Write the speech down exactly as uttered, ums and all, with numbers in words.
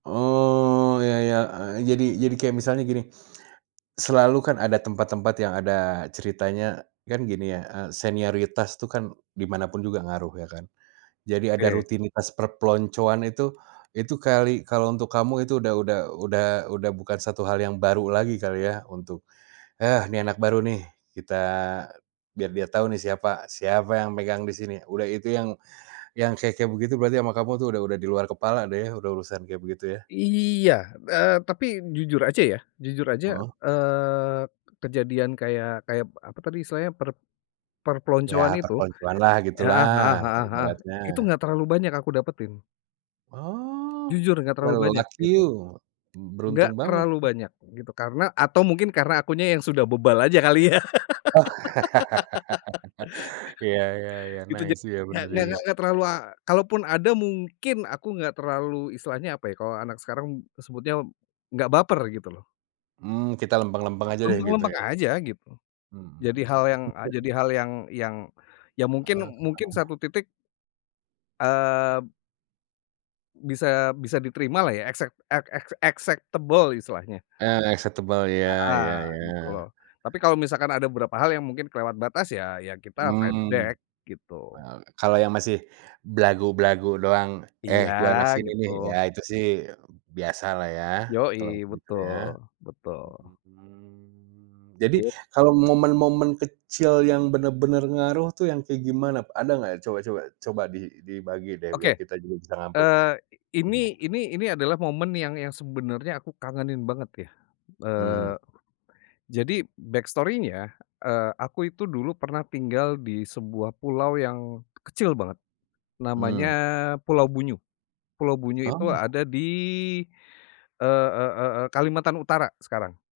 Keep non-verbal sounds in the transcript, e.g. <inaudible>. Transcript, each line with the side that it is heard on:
right: Oh, ya ya, eee, jadi jadi kayak misalnya gini, selalu kan ada tempat-tempat yang ada ceritanya, kan gini ya, eee, senioritas tuh kan di mana pun juga ngaruh, ya kan. Jadi ada
left: Oke.
right: rutinitas perpeloncoan itu, itu kali kalau untuk kamu itu udah udah udah udah bukan satu hal yang baru lagi kali ya, untuk, "Heh, nih, anak baru nih, kita biar dia tahu nih, siapa siapa yang megang di sini", udah. Itu yang yang kayak-kayak begitu berarti sama kamu tuh udah udah di luar kepala deh ya, udah urusan kayak begitu, ya.
left: Iya, eee, tapi jujur aja ya, jujur aja,
right: Mhm.
left: eee, kejadian kayak kayak apa tadi istilahnya, per
right: Ya,
left: perpeloncoan itu,
right: perpeloncoan lah,
left: heeh heeh
right: gitulah
left: heeh heeh, itu
right: ibaratnya.
left: enggak terlalu banyak aku dapetin.
right: Oh,
left: Jujur enggak terlalu
right: wow,
left: banyak,
right: lucky
left: gitu.
right: you,
left: Enggak
right: beruntung banget.
left: terlalu banyak gitu, karena atau mungkin karena akunya yang sudah bebal aja, kali, ya.
right: <laughs> Ya ya
left: <laughs>
right: ya,
left: Itu ja
right: nice, ya,
left: nggak
right: bener
left: nggak
right: juga.
left: nggak terlalu la kalaupun ada, mungkin aku gak terlalu, isitilahnya apa ya kalau anak sekarang sebutnya, gak baper, gitu, loh.
right: Hmm, kita lempeng-lempeng aja deh, gitu
left: Lempeng-lempeng
right: ya.
left: aja, gitu. Jadi
right: Mhm.
left: hal yang jadi
right: <chuckles>
left: hal yang yang ya mungkin
right: Heeh
left: mungkin
right: heeh.
left: satu titik eee bisa bisa diterima lah ya, excep e ex acceptable, istilahnya.
right: Ah, acceptable ya,
left: Heeh,
right: ya
left: gitu,
right: ya.
left: tapi kalau misalkan ada beberapa hal yang mungkin kelewat batas, ya, ya kita fight
right: Mmm.
left: back,
right: E
left: gitu.
right: kalau yang masih belagu-belagu doang," Eh,
left: Iya,
right: gua anak sini
left: gitu.
right: nih", ya itu sih biasalah ya, kalau
left: Yoi,
right: gitu, ya.
left: betul, betul.
right: Mmm. Jadi
left: Yap.
right: kalau momen-momen kecil yang bener-bener ngaruh tuh, yang kayak gimana? Ada gak coba coba coba di dibagi deh, biar
left: Oke,
right: kita juga bisa ngambil
left: eee, ini
right: bener.
left: ini ini adalah momen yang yang sebenarnya aku kangenin banget ya,
right: Mhm
left: eee,
right: mhm.
left: jadi backstory-nya, eee, aku itu dulu pernah tinggal di sebuah pulau yang kecil banget. Namanya
right: Mmm.
left: Pulau Bunyu, Pulau Bunyu itu
right: Oh.
left: ada di, e e e Kalimantan Utara sekarang.